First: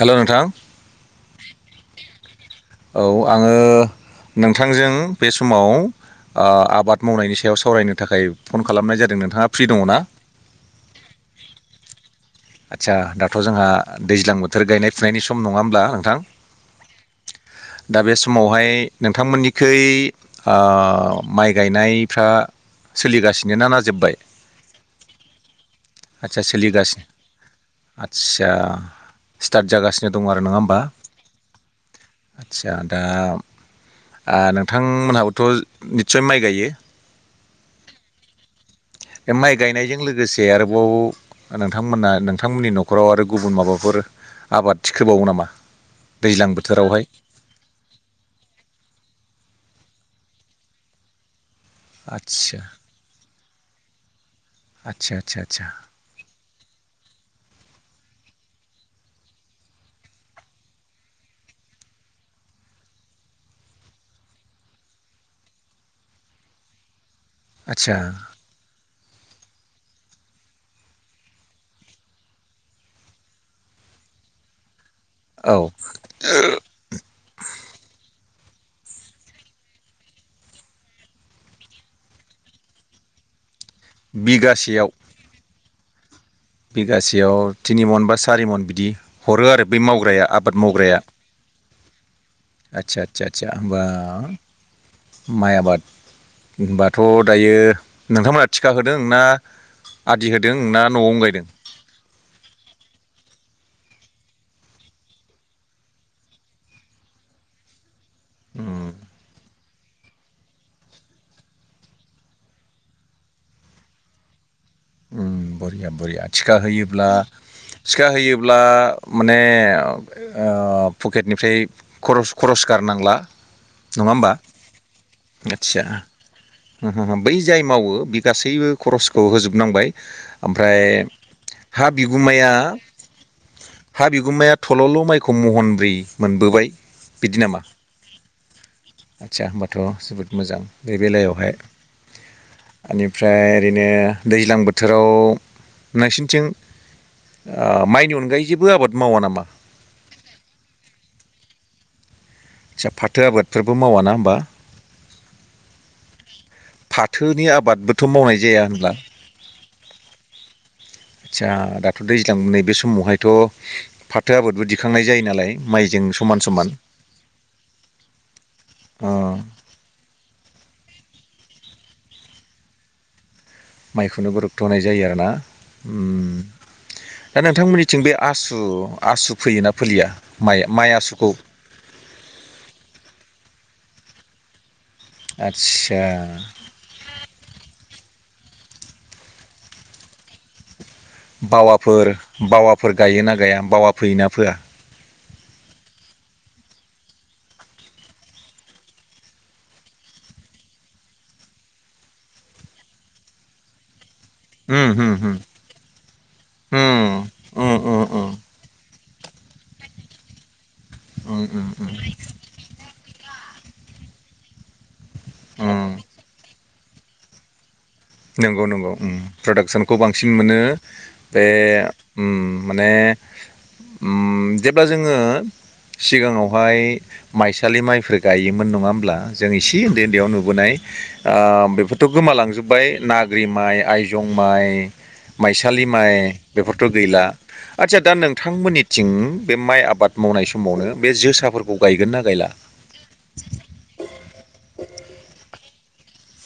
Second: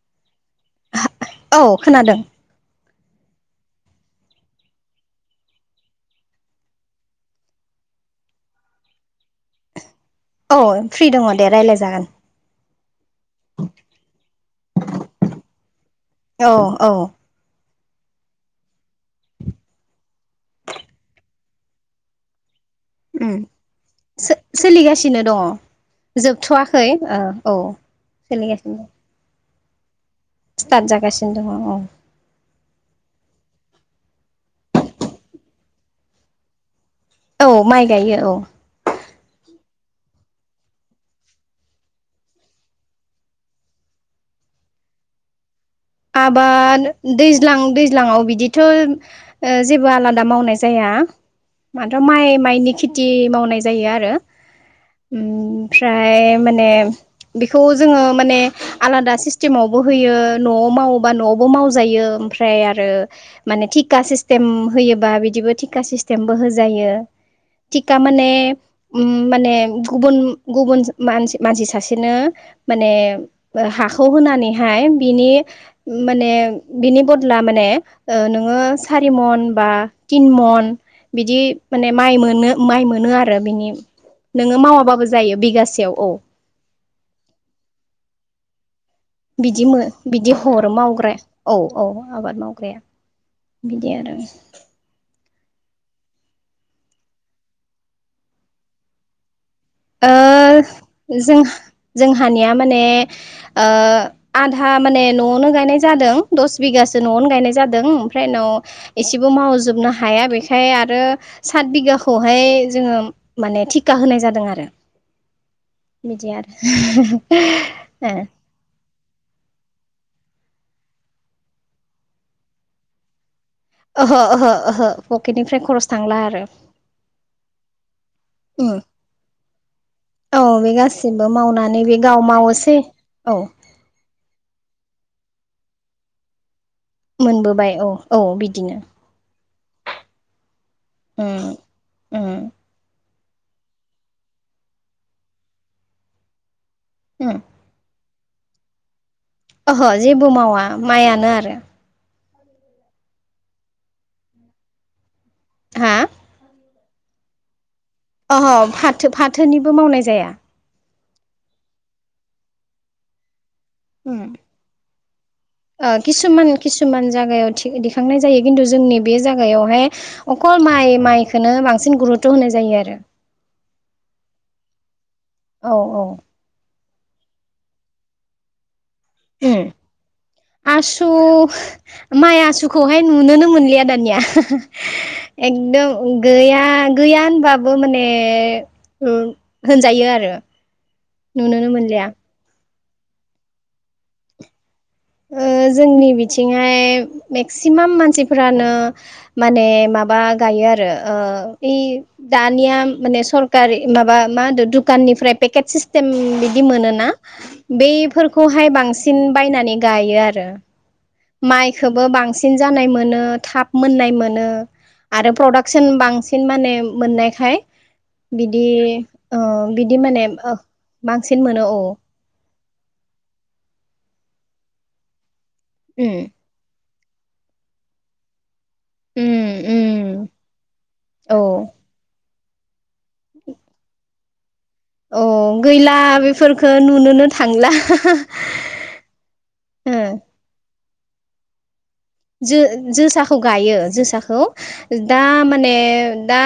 हेल' नोंथां। औ खोनादों। औ आङो नोंथांजों बे समाव ओआबाद मावनायनि सायाव सावरायनो थाखाय फन खालामनाय जादों नोंथाङा फ्रि दङ ना? औ फ्रि दङ दे राय्लाय जागोन। आदसा दाथ' जोंहा दैज्लां बोथोर गायनाय फुनायनि सम नङा होमब्ला नोंथां? अ दा बे समावहाय नोंथांमोननिखै ओ माइ गायनायफ्रा उम सोलिगासिनो न ना जोब्बाय सो-सोलिगासिनो दङ आचसा जोबथ'वाखै सोलिगासिनो ओ औ आदसा सोलिगासिनो स्टार्ट जागासिनो। दं आरो नङा होमबा स्टार्ट जागासिनो दङ औ आ दा आं नोंथांमोनहाबोथ' निस्सय माइ गायो। औ माइ गायो औ। बे माइ गायनायजों लोगोसे आरोबाव नोंथांमोना नोंथांमोननि न'खराव आरो गुबुन माबाफोर आबाद थिखोबावो नामा? दैज्लां आबाद बोथोरावहाय दैज्लां दैज्लांआव बिदिथ' जेबो आलादा मावनाय जाया माथ' माइ आदसा माइनि खेथि मावनाय जायो आरो। आदसा आदसा आदसा ओमफ्राय माने बेखौ जोङो माने आलादा सिस्टेमावबो होयो न'आव। मावोबा न'आवबो मावजायो ओमफ्राय आरो माने टिका सिसथेम होठों बिदिबो थिका सिस्टेमबो होजायो थिखा आदसा माने माने गुबुन गुबुन मानसि मानसि सासेनो माने हा हाखौ होनानैहाय बिनि औ माने बिनि बदला माने ओ नोङो सारि मन बा तिन मन बिदि माने माइ मोनो माइ मोनो आरो बिनि नोङो बिगासेयाव मावाबाबो जायो बिगासेयाव औ। बिगासेयाव थिनि मन बा सारि मन बिदि हरो बिदि आरो मो बै मावग्राया बिदि आबाद हरो मावग्राया। औ औ आबाद मावग्राया आचसा आचसा होमबा बिदि आरो ओ माइ आबाद होनबाथ' दायो नोंथांमोनहा थिका होदों ना ओ आदि होदों ना न'आवनो जों गायदों जोंहानिया माने ओ आधा माने न'आवनो गायनाय जादों दस बिगासो न'आवनो गायनाय जादों। ओमफ्राय उनाव उम इसेबो मावजोबनो ह हाया बेखाय आरो सात बिगाखौहाय जोङो माने थिका होनाय जादों आरो। बरिया बरिया बिदि आरो थिखा होयोब्ला थिखा होयोब्ला माने ओ पकेटनिफ्राय खरस खरस गारनांला नङा ओहो होमबा ओहो ओहो पकेटनिफ्राय खरस थांला आरो। ओह ह बै जाय मावो बे गासैबो उम खरसखौ होजोबनांबाय औ बे ओमफ्राय। गासिबो मावनानै हा बे गाव बिगुमाया मावोसै औ हा बिगुमाया थल'ल' माइ। खौ महनब्रै मोनबोबाय। बिदि नामा, मोनबोबाय औ औ बिदिनो आतसा होमबाथ' जोबोद मोजां बे बेलायाव। उ। [unintelligible] ओमफ्राय ओरैनो दैज्लां बोथोराव नोंसिनिथिं। उम ओ माइनि अनगायै जेबो आबाद मावा नामा ओहो जेबो मावा माइआनो आरो। सा फाथो आबादफोरबो मावााना होमबा? हा फाथोनि आबाद बो अह फाथो फाथोनिबो मावनाय जाया। आतसा दाथ' दैज्लां नैबे समावहायथ' उम फाथो आबादबो दिखांनाय जायो। नालाय ओ माइजों समान किसुमान समान किसुमान जा गायाव थि दिखांनाय जायो खिन्थु जोंनि ओ बे जायगायावहाय अखल माइ माइखौनो बांसिन गरु थ' होनाय जायो आरो। माइखौनो गरुथ' होनाय जायो आरोना औ औ उम दा नोंथांमोननिथिं बे आसु आसु फोयोना फोलिया माइ उम माइ आसु आसुखौ माइ आसुखौहाय नुनोनो मोनलिया। दानिया एकदम आदसा गैया गैया बाबो माने ओ होनजायो आरो। नुनोनो मोनलिया बावाफोर बावाफोर गायोना गाया बावा फोयोना फोया ओ जोंनि बिथिंहाय मेक्सिमाम मानसिफोरानो माने माबा गायो। आरो ओ यै दानिया माने सरकारि माबा। मा होनो उम उम दुखाननिफ्राय पेकेट सिस्टेम बिदि मोनोना उम उम उम उम बबफोरखौहाय बांसिन। बांसिन बायनानै गायो आरो उम उम माइखौबो बांसिन जानाय मोनो। थाब मोननाय मोनो आरो प्रडाक्सन बांसिन माने मोननायखाय। बिदि नंगौ नंगौ ओ प्रडाक्सनखौ बिदि माने बांसिन ओ मोनो बांसिन बे मोनो औ उम माने उम जेब्ला जोङो उम सिगाङावहाय माइसालि माइफोर गायोमोन। मोन नङा होमब्ला उम जों इसे उन्दै उम उन्दैयाव नुबोनाय ओ औ बेफोरथ' गोमालांजोब्बाय। नाग्रि माइ, आइजं माइ, औ माइसालि गैला माइ बेफोरखो बेफोरथ' गैला नुनोनो थांला आचसा दा नोंथांमोननिथिं बे माइ ओ आबाद मावनाय समावनो बे जोसाफोरखौ। गायगोन ना गायला जो-जोसाखौ गायो जोसाखौ दा माने दा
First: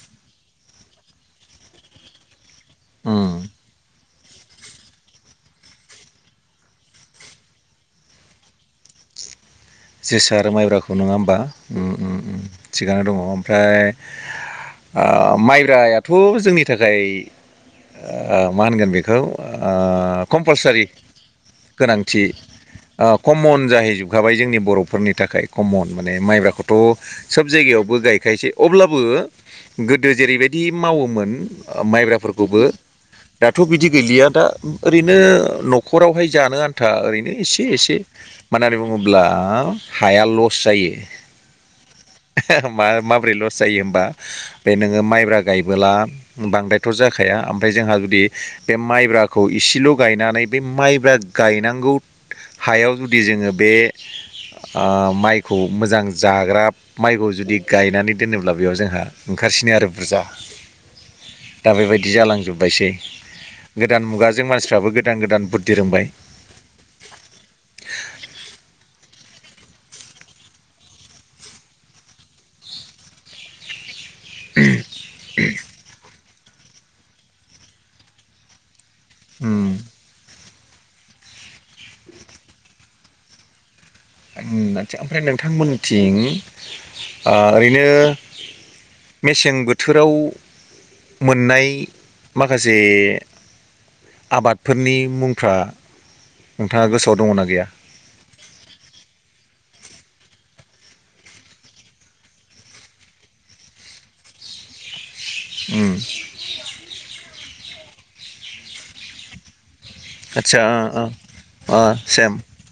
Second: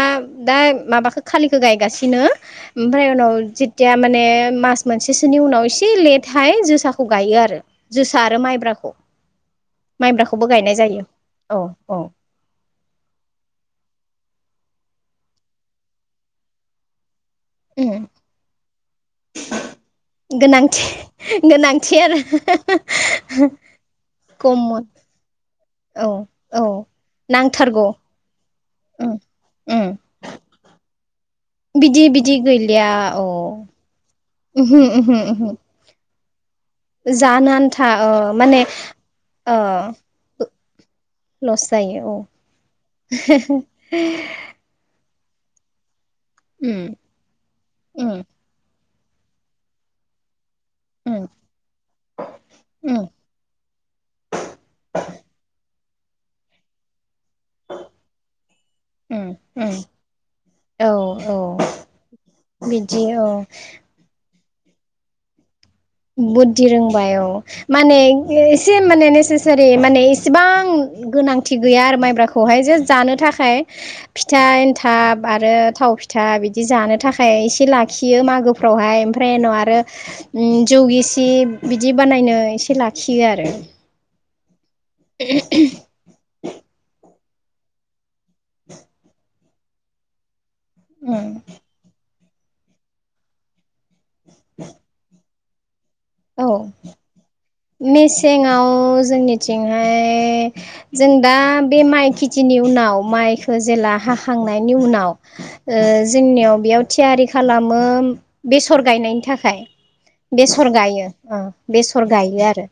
दा माबाखौ खालिखौ गायगासिनो ओमफ्राय उम उनाव जेथिया। माने मास मोनसेसोनि उनाव एसे लेटहाय जोसाखौ गायो आरो जोसा आरो माइब्राखौ। [inaudible] जोसा माइब्राखौबो आरो गायनाय माइब्राखौ जायो नङा होमबा औ औ उम थिगानो दङ ओमफ्राय। ओ माइब्रायाथ' जोंनि थाखाय उम ओ मा होनगोन बेखौ ओ कम्पालसारि गोनांथि गोनांथि ओ कमन जाहैजोबखाबाय जोंनि। खम बर'फोरनि थाखाय कमन औ माने औ माइब्राखौथ' सोब नांथारगौ जायगायावबो गायखायोसै अब्लाबो। उम उम गोदो जेरैबायदि मावो। बिदि बिदि माइब्राफोरखौबो गैलिया औ दाथ' बिदि गैलिया दा उमहो उमहो ओरैनो उमहो न'खरावहाय। आनथा ओरैनो जानो एसे आन्था एसे ओ मा माने होननानै बुङोब्ला ओ हाया लस जायो। लस जायो औ मा माब्रै लस जायो होमबा बे नोङो माइ ब्रा गायबोला उम बांद्रायथ' जाखाया ओमफ्राय जोंहा उम जुदि बे माइब्राखौ इसेल' गायनानै। बे माइब्रा उम गायनांगौ हायाव उम जुदि जोङो बे ओ माइखौ मोजां जाग्रा माइखौ जुदि गायनानै दोनोब्ला बेयाव जोंहा उम ओंखारसिनो उम आरो बुरजा औ औ दा बेबायदि जालांजोब्बायसै बिदि औ गोदान मुगाजों मानसिफ्राबो गोदान गोदान बुद बुद्धि रोंबाय औ माने एसे माने ने जेरै माने इसेबां गोनांथि गैया आरो माइब्राखौहाय जे जानो थाखाय फिथा एन्थाब आरो थाव फिथा बिदि जानो थाखाय एसे लाखियो मागोफ्रावहाय ओमफ्राय उनाव उम आरो जौ गिसि बिदि बानायनो एसे लाखियो आरो आतचा ओमफ्राय नोंथांमोनथिं ओरैनो मेसें बोथोराव मोननाय माखासे आबादफोरनि मुं फ्रा औ मेसेंआव जोंनिथिं [inaudible] जों दा बे माइ खेथिनि उनाव माइखौ जेला हाखांनायनि उनाव उम जोंनियाव बेयाव थियारि खालामो बेसर गायनायनि थाखाय आदसा बेसर ओ गायो ओ ओ -बेसर सेम गायो आरो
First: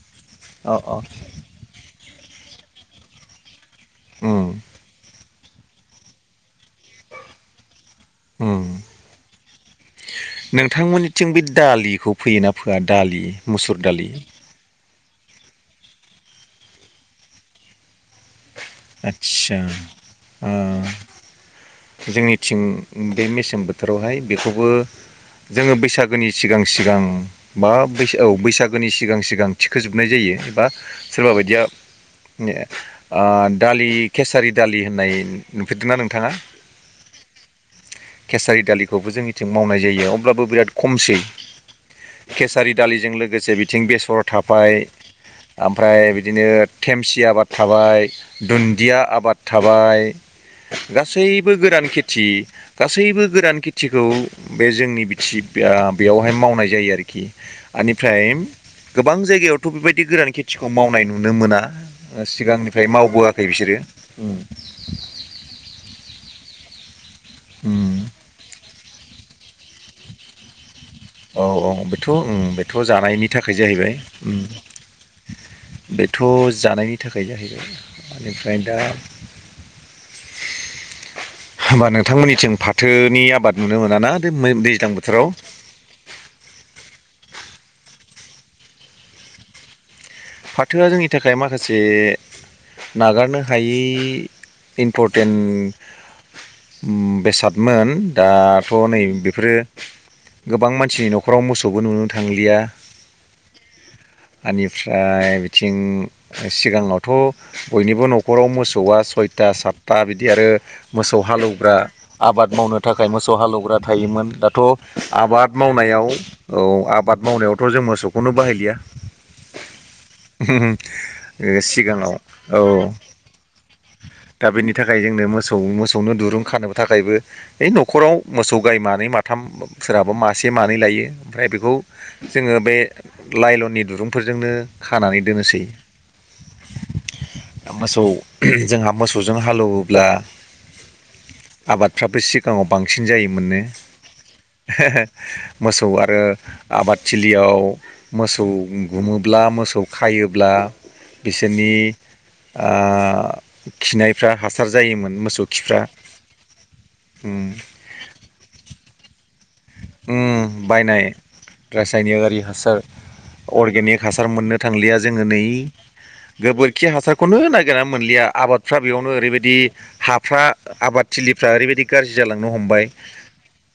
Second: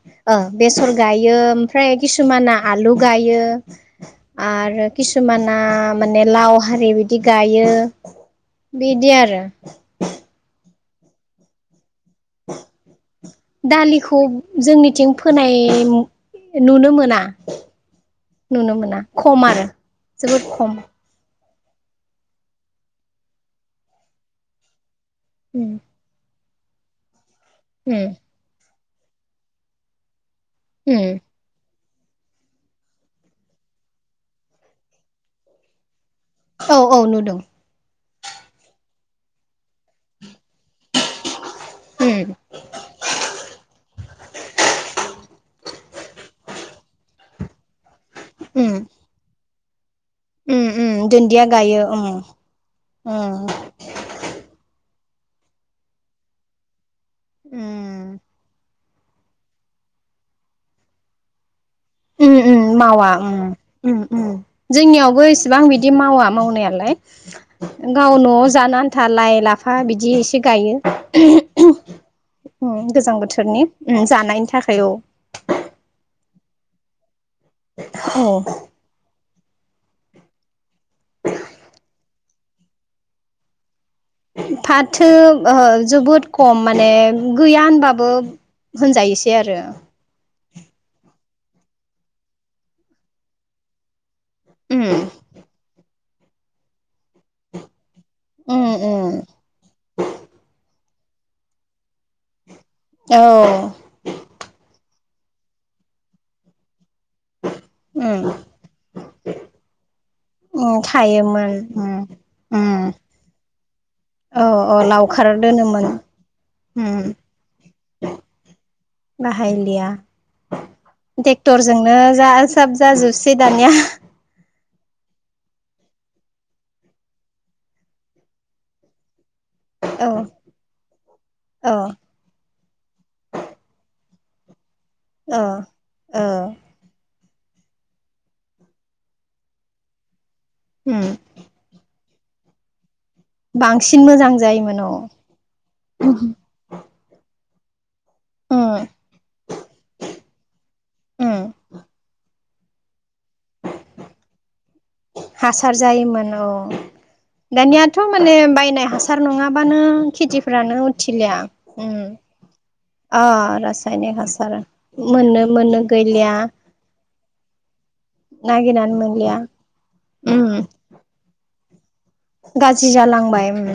अ बेसर अ गायो ओमफ्राय किसुमाना आलु गायो उम आरो किसुम सुमाना माने लाव हारि बिदि गायो उम बिदि आरो नोंथांमोननिथिं बे दालिखौ फैयोना फोया दालि मुसुर दालि दालिखौ जोंनिथिं फोनाय नुनो मोना नुनो मोना खम आदसा आरो जोबोद ओ खम जोंनिथिं बे मेसें बोथोरावहाय बेखौबो जोङो उम बैसागोनि सिगां - सिगां बा ब उम औ बैसागोनि सिगां - सिगां थिखोजोबनाय जायो बा उम सोरबा बायदिया दालि केसारि दालि होननाय नुफेरदों नना नोंथाङा औ - औ नुदों केसारि दालिखौबो जोंनिथिं मावनाय जायो अब्लाबो बिराद खमसै उम केसारि दालिजों लोगोसे बिथिं बेसर थााय ओमफ्राय बिदिनो थेमसि आबाद थाबाय दुन्दिया आबाद थाबाय उ गासैबो गोरान खेथि गासैबो उम गोरान खेथिखौ बे जोंनि सिब बेयावहाय मावनाय जायो आरोखि उम बेनिफ्राय गोबां जायगायावथ' बेबायदि गोरान खेथिखौ मावनाय नुनो मोना उम उम सिगांनिफ्राय माव मावा जोंनियावबो इसेबां बिदि मावा मावनायालाय गाव न'आव जानो आन्था लाइ, लाफा बिदि एसे गायो औ - औ बेथ' - बेथ' उम गोजां जानायनि थाखाय बोथोरनि उम जाहैबाय जानायनि थाखाय औ बेथ' जानायनि थाखाय जाहैबाय औ बेनिफ्राय दा होमबा नोंथांमोननिथिं फाथोनि आबाद नुनो मोनो फाथो जोबोद खम माने गैया होनबाबो होनजायोसै आरो फाथोआ जोंनि थाखाय माखासे नागारनो हायै उम इमपर्टेनट बेसादमोन उम दाथ' नै उम बेफोरो गोबां मान दिननि न'खराव मोसौबो नुनो थांलिया औ ओमफ्राय बिथिं सिगाङावथ' बयनिबो उम न'खराव मोसौआ सय सता बि बिदि आरो उम मोसौ थायोमोन हालौवग्रा उम आबाद मावनो उम थाखाय मोसौ हालौवग्रा थायोमोन औ दाथ' औ लावखार आबाद दोनोमोन मावनायाव औ उम आबाद मावनायावथ' जों मोसौखौनो बाहायलिया। बाहायलिया। टेक्टरजोंनो सिगाङाव जा साब जाजोबसै दानिया। बिनि थाखाय जोंनो मोसौ मोसौनो दुरुं खानोबो थाखायबो ओइ न'खराव मोसौ गाय मानै माथ थाम औ सोराबा मासे, मानै लायो ओमफ्राय बेखौ औ जोङो बे लाइलननि दुरुं। फोरजोंनो खानानै औ दोनोसै। औ मोसौ जोंहा मोसौजों हालौएवोब्ला। उम। फ्राबो सिगाङाव बां सिन जायोमोननो बांसिन मोजां जायोमोन हो औ हो मोसौ आरो उम आबाद थिलियाव मोसौ बा मोसौ खायोब्ला उम बिसोरनि आ खिनायफ्रा हासा हासार जायोमोन औ। उम दानियाथ' माने बायनाय हासार नङाबानो खेथिफ्रानो उथिलिया उम। नारि हासार अ अर्गेनिक रासायनिक हासार मोननो थांलिया जोङो नै मोननो मोननो गैलिया गोबोरखि हासारखौनो नागिरना मोनलिया। आबादफ्रा नागिरनानै बेयावनो मोनलिया ओरैबायदि हाफ्रा उम आबाद थिलिफ्रा ओरैबायदि गाज्रि जालांनो हमबाय गाज्रि जालांबाय उम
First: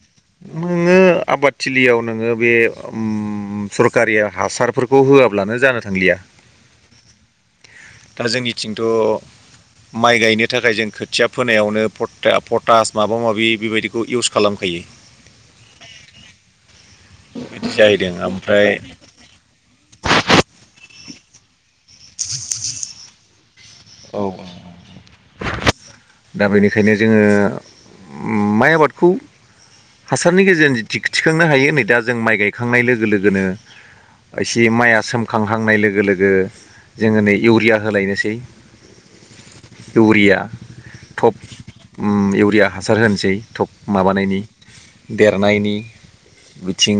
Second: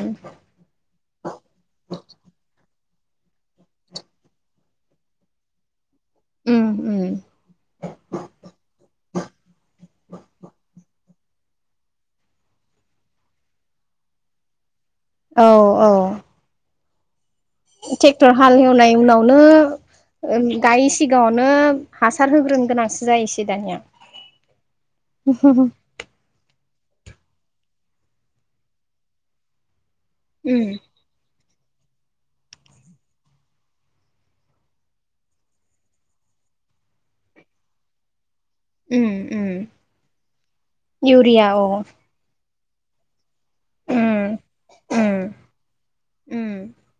नो ङो आबादथिलियाव नोङो बे उम सरकारि हासारफोरखौ होआब्लानो जानो थांलिया उम उम दा जोंनिथिं थ' माइ गायनो थाखाय जों खोथिया फोनायावनो पट-पटास माबा माबि बेबायदिखौ इउस खालामखायो। औ औ। बिदि जाहैदों टेक्टर ओमफ्राय हालहेवनाय उनाव नो दायो सिगाङावनो हासार होग्रोनो गोनांसो जायोसै दानिया। औ [unintelligible] दा बेनिखायनो जोङो माइ आबादखौ। हासारनि उम गेजेरजों थिखांनो हायो नै दा जों माइ गायखांनाय लोगो लोगोनो। एसे माइया सोमखांहांनाय लोगो लोगो जोङो नै इउरिया होलायनोसै। उम उम इउरिया टप इउरिया औ ओम इउरिया हासार होनोसै। थब उम माबानायनि उम देरनायनि उम बिथिं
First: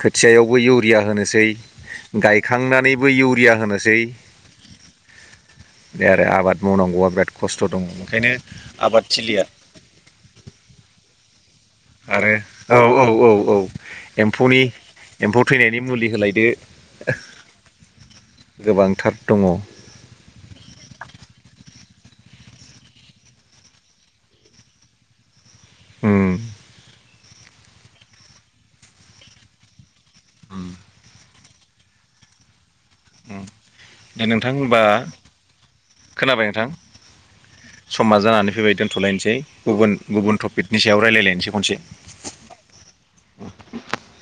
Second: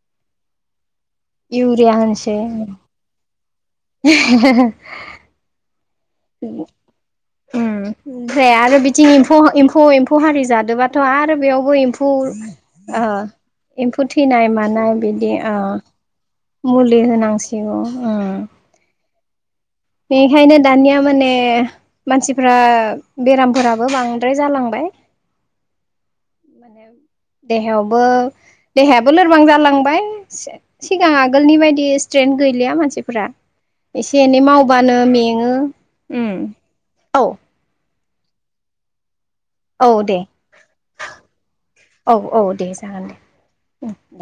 खोथियायावबो इउरिया होनोसै इउरिया होनसै गायखांनानैबो इउ [unintelligible] बे आरो आबाद मावनांगौआ बिराद उम खस्थ' दङ ओंखायनो ओमफ्राय आरो बिथिं एम्फौ आबादथिलिया एम्फौ एम्फौ हारि जादोबाथ' आरो बे एम्फौ आरो औ औ आ औ औ एम्फौ थैनाय एम्फौनि मानाय बिदि एम्फौ आ थैनायनि मुलि होलायदो मुलि होनांसिगौ आ गोबांथार दङ। दानिया माने मानसिफ्रा बेरामफोराबो बांद्राय जालांबाय। उम देहायावबो देहायाबो लोरबां जालांबाय उम सि-सिगाङा आगोलनि बायदि स्ट्रेनथ गैलिया मानसि फोरा एसे दे एनै नोंथां होनबा मावबानो मेङो उम खोनाबाय नोंथां औ। समा जानानै फैबाय दोन्थ'लायनोसै। औ गुबुन दे गुबुन टपिकनि सायाव रायलायलायनोसै खनसे। औ औ दे जागोन दे उम दे